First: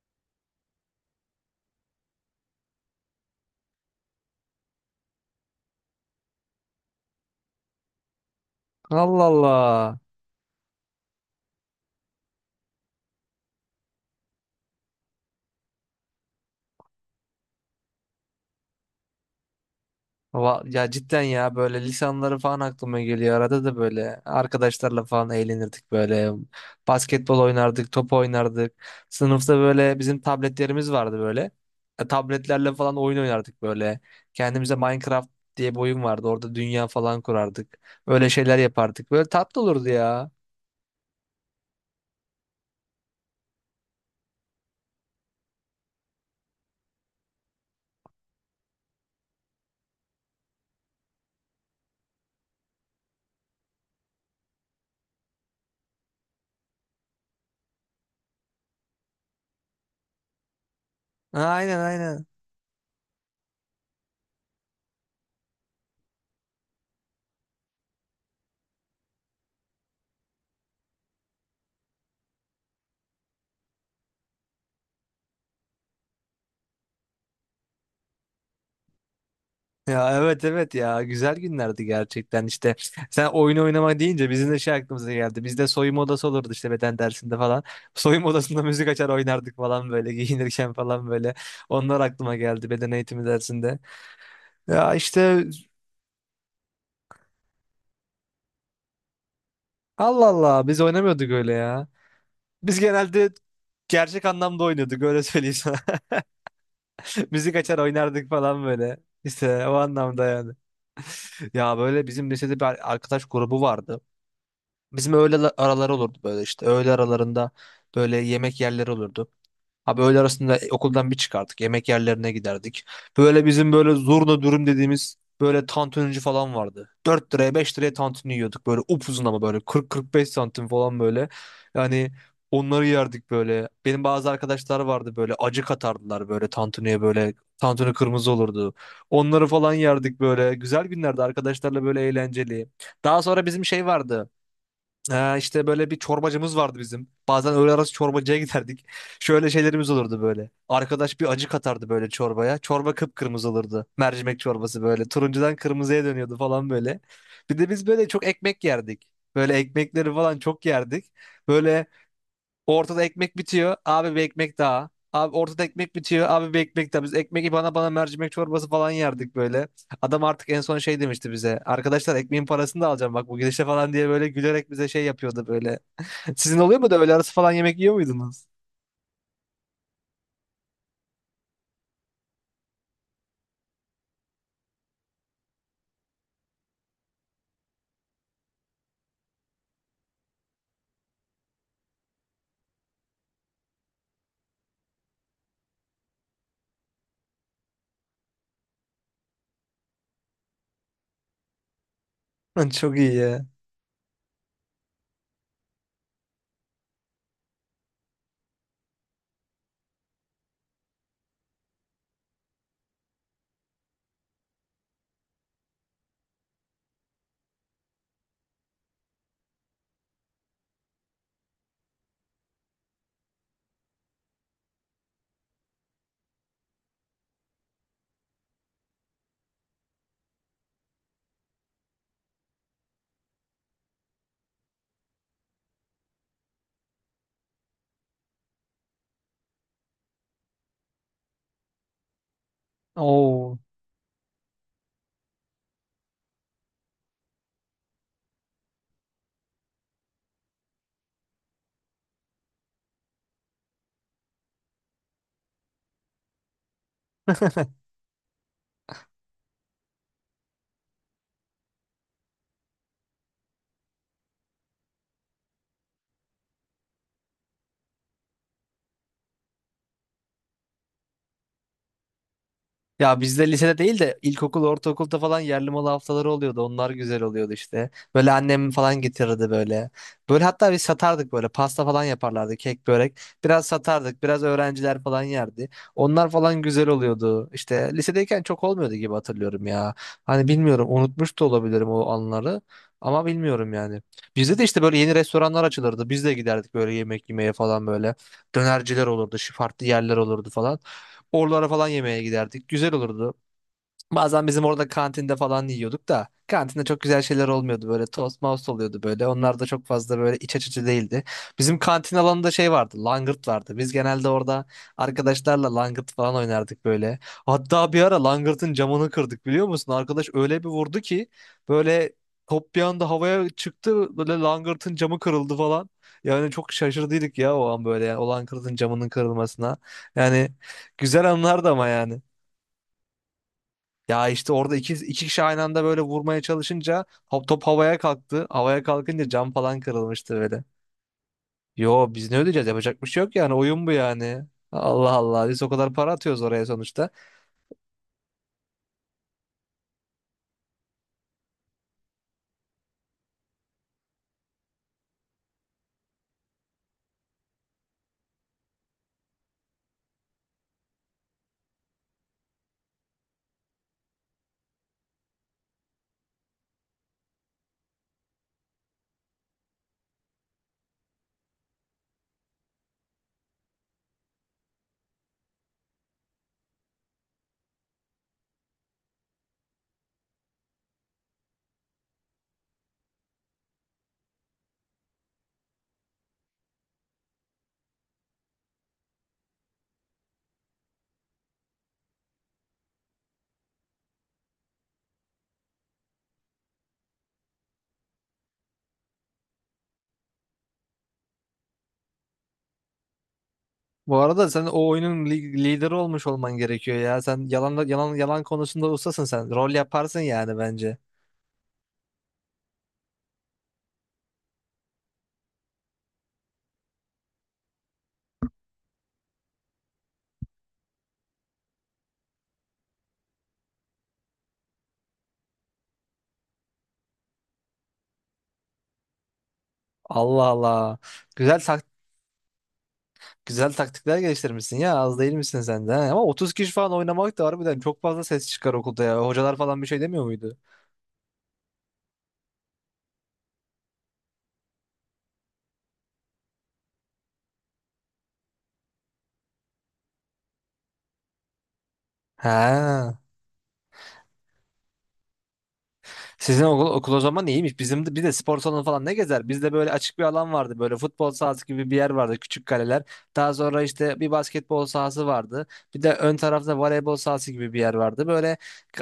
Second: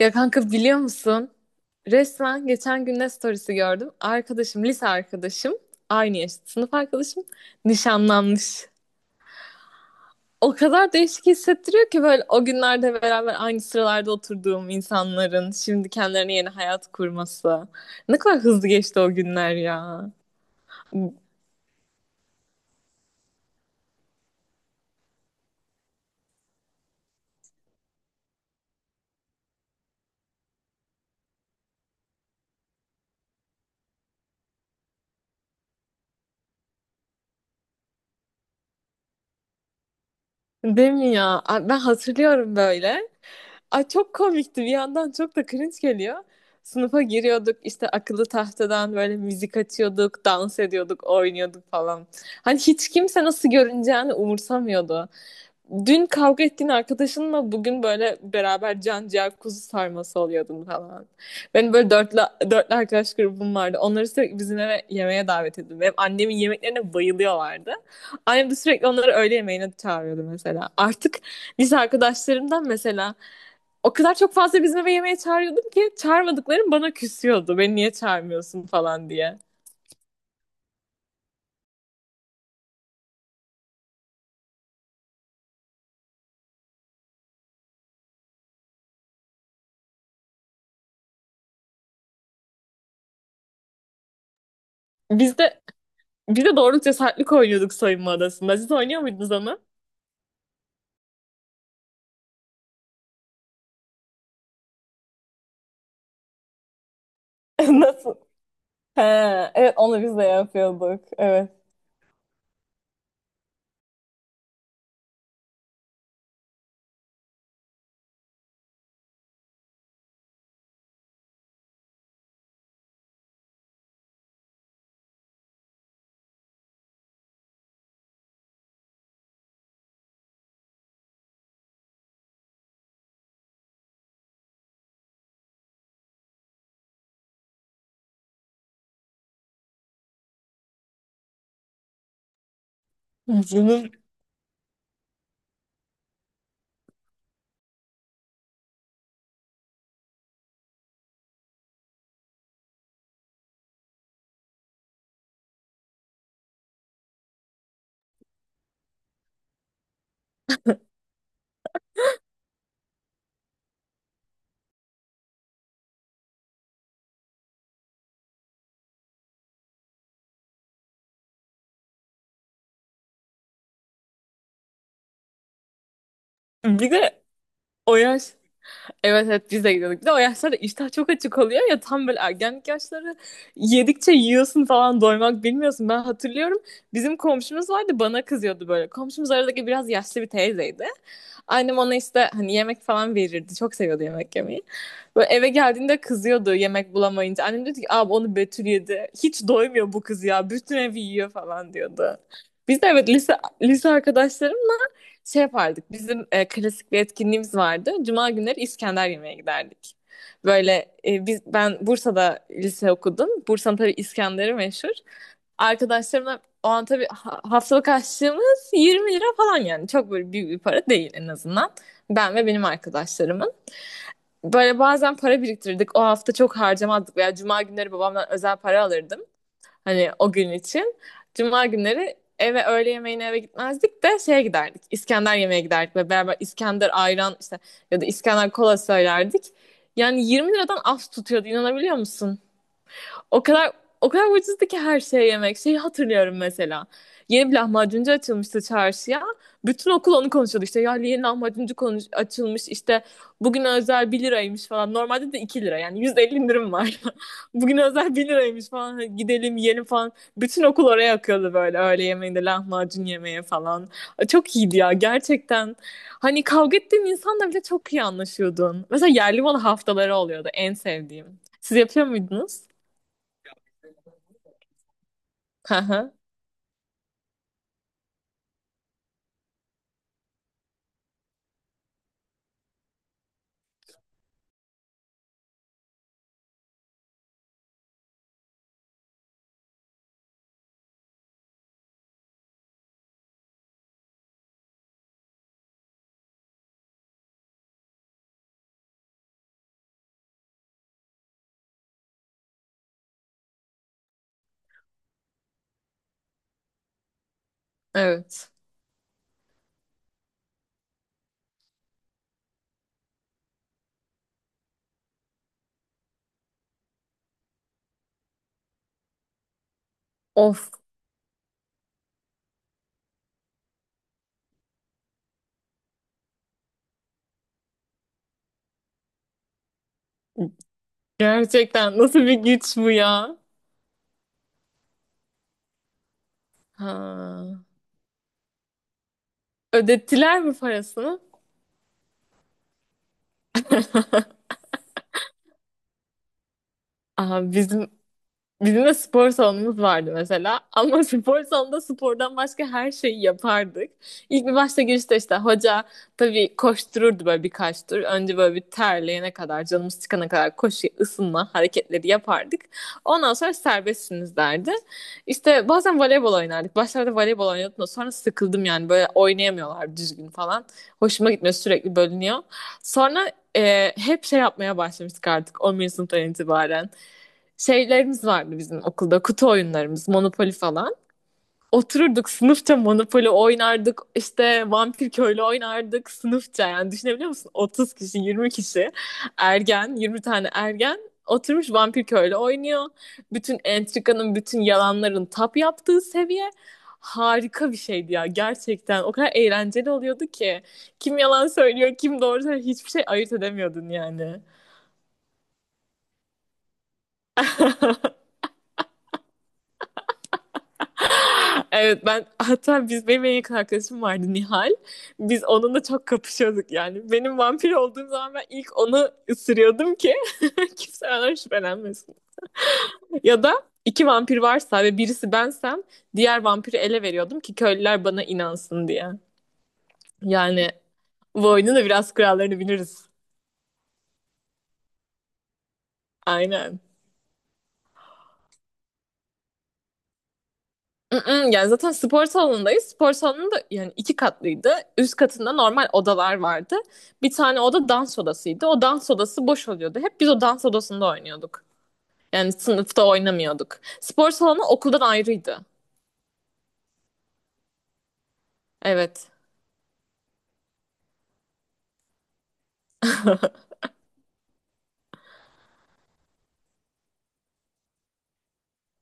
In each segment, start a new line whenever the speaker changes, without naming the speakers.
Ya kanka, biliyor musun? Resmen geçen gün ne storiesi gördüm. Lise arkadaşım, aynı yaşta sınıf arkadaşım nişanlanmış.
Allah Allah.
O kadar değişik hissettiriyor ki böyle, o günlerde beraber aynı sıralarda oturduğum insanların şimdi kendilerine yeni hayat kurması. Ne kadar hızlı geçti o günler ya.
Ya cidden ya, böyle lisanları falan aklıma geliyor. Arada da böyle arkadaşlarla falan eğlenirdik böyle. Basketbol oynardık, top oynardık. Sınıfta böyle bizim tabletlerimiz vardı böyle. Tabletlerle falan oyun oynardık böyle. Kendimize Minecraft diye bir oyun vardı. Orada dünya falan kurardık. Öyle şeyler yapardık. Böyle tatlı olurdu ya.
Değil mi ya? Ay, ben hatırlıyorum böyle. Ay, çok komikti, bir yandan çok da cringe geliyor. Sınıfa giriyorduk işte, akıllı tahtadan böyle müzik açıyorduk, dans ediyorduk, oynuyorduk falan. Hani hiç kimse nasıl görüneceğini umursamıyordu. Dün kavga ettiğin arkadaşınla bugün böyle beraber can ciğer kuzu sarması oluyordun falan. Benim
Aynen
böyle dörtlü,
aynen.
dörtlü arkadaş grubum vardı. Onları sürekli bizim eve yemeğe davet ediyordum. Benim annemin yemeklerine bayılıyorlardı. Annem de sürekli onları öğle yemeğine çağırıyordu mesela. Artık lise arkadaşlarımdan mesela o kadar çok fazla bizim eve yemeğe çağırıyordum ki çağırmadıklarım bana küsüyordu. Beni niye çağırmıyorsun falan diye.
Ya evet evet, ya güzel günlerdi gerçekten. İşte sen oyun oynama deyince bizim de şey aklımıza geldi, bizde de soyunma odası olurdu işte beden dersinde falan. Soyunma odasında müzik açar oynardık falan böyle. Giyinirken falan böyle, onlar aklıma geldi beden eğitimi dersinde, ya
Biz
işte.
de biz de doğru cesaretlik oynuyorduk soyunma odasında. Siz oynuyor muydunuz onu?
Allah Allah, biz oynamıyorduk öyle ya. Biz genelde gerçek anlamda oynuyorduk, öyle söyleyeyim sana. Müzik açar
Nasıl?
oynardık falan böyle,
He,
işte o
evet, onu biz de
anlamda yani.
yapıyorduk. Evet.
Ya böyle bizim lisede bir arkadaş grubu vardı. Bizim öğle araları olurdu böyle işte. Öğle aralarında böyle yemek yerleri olurdu. Abi öğle arasında okuldan bir çıkardık. Yemek yerlerine giderdik. Böyle bizim böyle zurna dürüm dediğimiz böyle tantunici falan vardı. Dört liraya, 5 liraya tantuni yiyorduk. Böyle upuzun ama böyle kırk, kırk beş santim falan böyle. Yani onları yerdik böyle. Benim bazı arkadaşlar vardı, böyle acı katardılar böyle tantuniye böyle. Tantuni kırmızı olurdu. Onları falan yerdik böyle. Güzel günlerdi arkadaşlarla, böyle eğlenceli. Daha sonra bizim şey
Canım.
vardı. İşte böyle bir çorbacımız vardı bizim. Bazen öğle arası çorbacıya giderdik. Şöyle şeylerimiz olurdu böyle. Arkadaş bir acı katardı böyle çorbaya. Çorba kıpkırmızı olurdu. Mercimek çorbası böyle. Turuncudan kırmızıya dönüyordu falan böyle. Bir de biz böyle çok ekmek yerdik. Böyle ekmekleri falan çok yerdik. Böyle ortada ekmek bitiyor. Abi bir ekmek daha. Abi ortada ekmek bitiyor. Abi bir ekmek daha. Biz ekmek bana bana mercimek çorbası falan yerdik böyle. Adam artık en son şey demişti bize. Arkadaşlar, ekmeğin parasını da alacağım bak bu gidişle falan diye böyle gülerek bize şey yapıyordu böyle. Sizin oluyor mu
Bir
da, öğle
de
arası falan yemek yiyor
o yaş
muydunuz?
Evet, evet, biz de gidiyorduk. Bir de o yaşlarda iştah çok açık oluyor ya, tam böyle ergenlik yaşları, yedikçe yiyorsun falan, doymak bilmiyorsun. Ben hatırlıyorum, bizim komşumuz vardı, bana kızıyordu böyle. Komşumuz aradaki biraz yaşlı bir teyzeydi. Annem ona işte hani yemek falan verirdi. Çok seviyordu yemek yemeyi. Böyle eve geldiğinde kızıyordu yemek bulamayınca. Annem diyordu ki abi onu Betül yedi. Hiç doymuyor bu kız ya. Bütün evi yiyor falan diyordu. Biz de
Çok
evet,
iyi
lise,
ya.
lise arkadaşlarım şey yapardık. Bizim klasik bir etkinliğimiz vardı. Cuma günleri İskender yemeye giderdik. Böyle ben Bursa'da lise okudum. Bursa'nın tabii İskender'i meşhur. Arkadaşlarımla o an tabii haftalık harçlığımız 20 lira falan yani. Çok böyle büyük bir para değil en azından. Ben ve benim arkadaşlarımın. Böyle bazen para biriktirirdik. O hafta çok harcamazdık veya cuma günleri babamdan özel para alırdım. Hani o gün için. Cuma günleri eve öğle yemeğine eve gitmezdik de şeye giderdik. İskender yemeğe giderdik ve beraber İskender ayran işte, ya da İskender kola söylerdik. Yani 20 liradan az tutuyordu, inanabiliyor musun? O
Oo.
kadar, o kadar ucuzdu ki her şey, yemek. Şeyi hatırlıyorum mesela. Yeni bir lahmacuncu açılmıştı çarşıya. Bütün okul onu konuşuyordu işte. Ya yeni lahmacuncu konuş açılmış işte. Bugün özel 1 liraymış falan. Normalde de 2 lira yani %50 indirim var. Bugün özel 1 liraymış falan. Hadi gidelim yiyelim falan. Bütün okul oraya akıyordu böyle öğle yemeğinde lahmacun yemeye falan. Çok iyiydi ya gerçekten. Hani kavga ettiğin insanla bile çok iyi anlaşıyordun. Mesela yerli malı haftaları oluyordu en sevdiğim. Siz yapıyor muydunuz?
Ya bizde lisede değil de ilkokul, ortaokulda falan yerli malı
Aha,
haftaları oluyordu. Onlar güzel oluyordu işte. Böyle annem falan getirirdi böyle. Böyle hatta biz satardık böyle. Pasta falan yaparlardı, kek, börek. Biraz satardık, biraz öğrenciler falan yerdi. Onlar falan güzel oluyordu. İşte lisedeyken çok olmuyordu gibi hatırlıyorum ya. Hani bilmiyorum, unutmuş da olabilirim o anları. Ama bilmiyorum yani. Bizde de işte böyle yeni restoranlar açılırdı. Biz de giderdik böyle yemek yemeye falan böyle. Dönerciler olurdu, şu farklı yerler olurdu falan. Oralara falan yemeğe giderdik. Güzel olurdu. Bazen bizim orada kantinde falan yiyorduk da kantinde çok güzel şeyler olmuyordu, böyle tost
evet.
mouse oluyordu böyle, onlar da çok fazla böyle iç açıcı değildi. Bizim kantin alanında şey vardı, langırt vardı, biz genelde orada arkadaşlarla langırt falan oynardık böyle. Hatta bir ara langırtın camını kırdık, biliyor musun? Arkadaş öyle bir
Of,
vurdu ki böyle, top bir anda havaya çıktı, böyle langırtın camı kırıldı falan. Yani çok şaşırdıydık ya o an, böyle yani o langırtın camının kırılmasına. Yani güzel anlardı ama
gerçekten nasıl
yani.
bir güç bu ya?
Ya işte orada iki, iki kişi aynı anda böyle vurmaya çalışınca hop,
Ha.
top havaya kalktı. Havaya kalkınca cam falan kırılmıştı
Ödettiler mi
böyle.
parasını?
Yo, biz ne ödeyeceğiz? Yapacak bir şey yok yani, oyun bu yani. Allah Allah, biz o kadar para atıyoruz oraya sonuçta.
Aha. Bizim de spor salonumuz vardı mesela. Ama spor salonunda spordan başka her şeyi yapardık. İlk bir başta girişte işte hoca tabii koştururdu böyle birkaç tur. Önce böyle bir terleyene kadar, canımız çıkana kadar koşu, ısınma hareketleri yapardık. Ondan sonra serbestsiniz derdi. İşte bazen voleybol oynardık. Başlarda voleybol oynuyordum da sonra sıkıldım yani, böyle oynayamıyorlar düzgün falan. Hoşuma gitmiyor, sürekli bölünüyor. Sonra hep şey yapmaya başlamıştık artık 11. sınıftan itibaren. Şeylerimiz vardı bizim okulda, kutu oyunlarımız, Monopoly falan. Otururduk sınıfça Monopoly oynardık, işte Vampir Köylü oynardık sınıfça. Yani düşünebiliyor musun, 30 kişi, 20 kişi ergen, 20 tane ergen oturmuş Vampir Köylü oynuyor. Bütün entrikanın, bütün yalanların tap yaptığı seviye, harika bir şeydi ya gerçekten. O kadar eğlenceli oluyordu ki kim yalan söylüyor, kim doğru söylüyor, hiçbir şey ayırt edemiyordun
Bu
yani.
arada sen o oyunun lideri olmuş olman gerekiyor ya. Sen yalan yalan yalan konusunda ustasın sen. Rol yaparsın yani, bence.
Evet, ben hatta biz, benim en yakın arkadaşım vardı, Nihal. Biz onunla çok kapışıyorduk yani. Benim vampir olduğum zaman ben ilk onu ısırıyordum ki kimse benden şüphelenmesin. Ya da iki vampir varsa ve birisi bensem diğer vampiri ele veriyordum ki köylüler bana inansın diye.
Allah
Yani
Allah.
bu
Güzel
oyunun da
tak
biraz kurallarını biliriz.
güzel taktikler geliştirmişsin ya. Az değil misin sen de? He? Ama 30 kişi
Aynen.
falan oynamak da harbiden çok fazla ses çıkar okulda ya. Hocalar falan bir şey demiyor muydu?
Mm-mm. Yani zaten spor salonundayız. Spor salonu da yani iki katlıydı. Üst katında normal odalar vardı. Bir tane oda dans odasıydı. O dans odası boş oluyordu. Hep biz o dans odasında oynuyorduk. Yani sınıfta
He.
oynamıyorduk. Spor salonu okuldan ayrıydı.
Sizin okul, okul o zaman iyiymiş. Bir de spor salonu falan ne
Evet.
gezer? Bizde böyle açık bir alan vardı. Böyle futbol sahası gibi bir yer vardı. Küçük kaleler. Daha sonra işte bir basketbol sahası vardı. Bir de ön tarafta voleybol sahası gibi bir yer vardı. Böyle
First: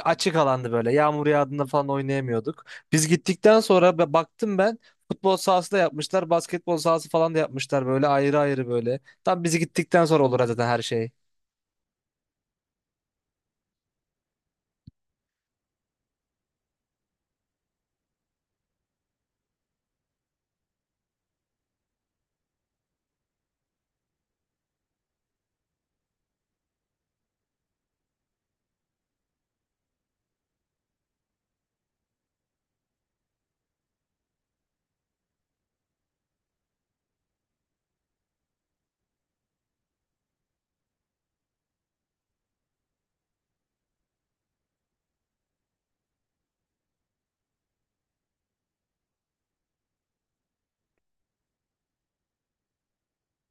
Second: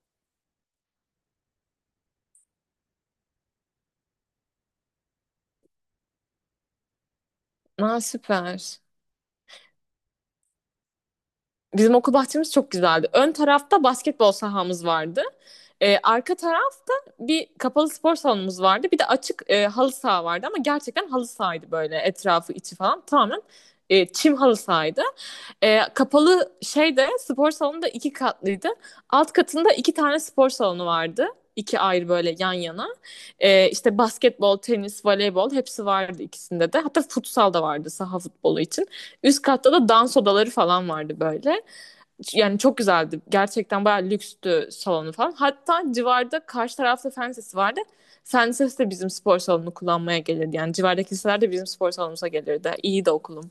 açık alandı böyle. Yağmur yağdığında falan oynayamıyorduk. Biz gittikten sonra baktım ben. Futbol sahası da yapmışlar. Basketbol sahası falan da yapmışlar
Aa,
böyle ayrı ayrı
süper.
böyle. Tam bizi gittikten sonra olur zaten her şey.
Bizim okul bahçemiz çok güzeldi. Ön tarafta basketbol sahamız vardı. Arka tarafta bir kapalı spor salonumuz vardı. Bir de açık halı saha vardı ama gerçekten halı sahaydı, böyle etrafı, içi falan tamamen çim halı sahaydı. Kapalı şeyde spor salonu da iki katlıydı. Alt katında iki tane spor salonu vardı. İki ayrı böyle yan yana. İşte basketbol, tenis, voleybol hepsi vardı ikisinde de. Hatta futsal da vardı, saha futbolu için. Üst katta da dans odaları falan vardı böyle. Yani çok güzeldi. Gerçekten bayağı lükstü salonu falan. Hatta civarda, karşı tarafta fen lisesi vardı. Fen lisesi de bizim spor salonunu kullanmaya gelirdi. Yani civardaki liseler de bizim spor salonumuza gelirdi. İyi de okulum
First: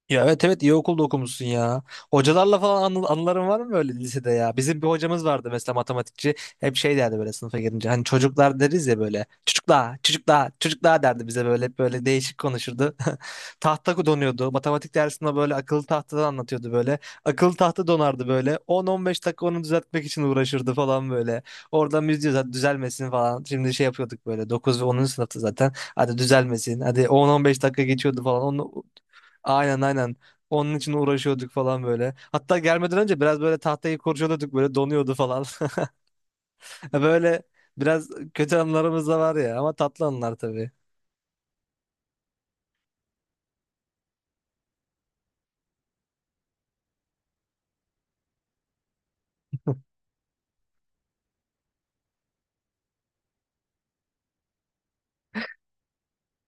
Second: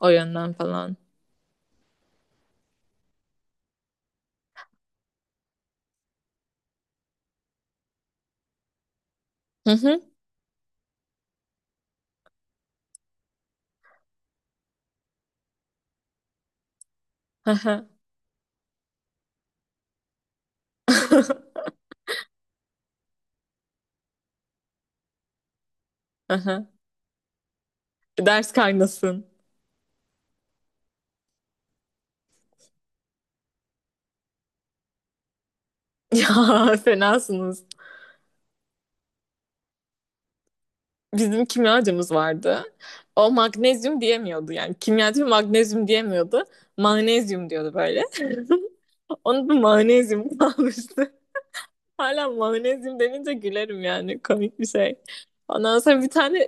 o
Ya evet
yönden
evet, iyi
falan.
okulda okumuşsun ya. Hocalarla falan anıların var mı böyle lisede ya? Bizim bir hocamız vardı mesela, matematikçi. Hep şey derdi böyle sınıfa girince. Hani çocuklar deriz ya böyle.
Hı
Çocuklar,
hı.
çocuklar, çocuklar derdi bize böyle. Hep böyle değişik konuşurdu. Tahta donuyordu. Matematik dersinde böyle akıllı tahtadan anlatıyordu böyle.
Hı
Akıllı tahta
hı.
donardı böyle. 10-15 dakika onu düzeltmek için uğraşırdı falan böyle. Oradan biz diyoruz hadi düzelmesin falan. Şimdi şey yapıyorduk böyle 9 ve 10. sınıfta zaten. Hadi
Hı hı.
düzelmesin. Hadi 10-15 dakika geçiyordu falan.
Ders
Onu
kaynasın.
aynen aynen. Onun için uğraşıyorduk falan böyle. Hatta gelmeden önce biraz böyle tahtayı kurcalıyorduk, böyle donuyordu falan.
Ya
Böyle
fenasınız.
biraz kötü anılarımız da var ya, ama tatlı anılar tabii.
Bizim kimyacımız vardı. O magnezyum diyemiyordu yani. Kimyacı magnezyum diyemiyordu. Magnezyum diyordu böyle. Onun da magnezyum kalmıştı. Hala mayonezyum denince gülerim yani, komik bir şey. Ondan sonra bir tane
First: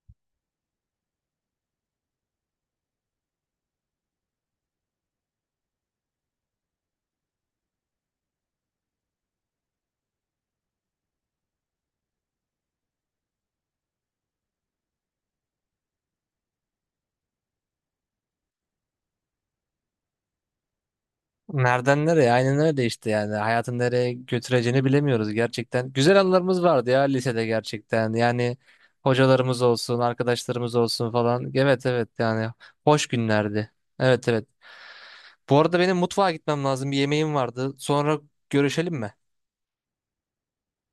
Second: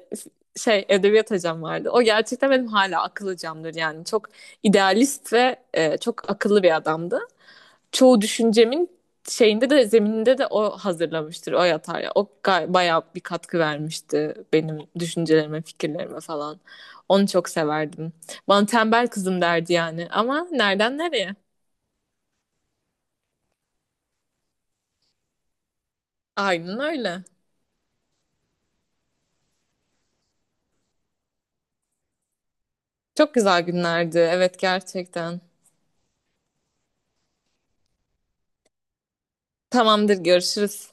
şey edebiyat hocam vardı. O gerçekten benim hala akıl hocamdır yani. Çok idealist ve çok akıllı bir adamdı. Çoğu düşüncemin şeyinde de, zemininde de o hazırlamıştır, o yatar ya. O bayağı bir katkı vermişti benim düşüncelerime, fikirlerime falan. Onu çok severdim. Bana tembel kızım derdi yani, ama nereden nereye?
Nereden nereye? Aynen öyle işte yani. Hayatın nereye götüreceğini bilemiyoruz gerçekten. Güzel anılarımız
Aynen
vardı ya
öyle.
lisede gerçekten. Yani hocalarımız olsun, arkadaşlarımız olsun falan. Evet evet yani, hoş
Çok güzel
günlerdi.
günlerdi,
Evet evet.
evet, gerçekten.
Bu arada benim mutfağa gitmem lazım. Bir yemeğim vardı. Sonra görüşelim mi?
Tamamdır, görüşürüz.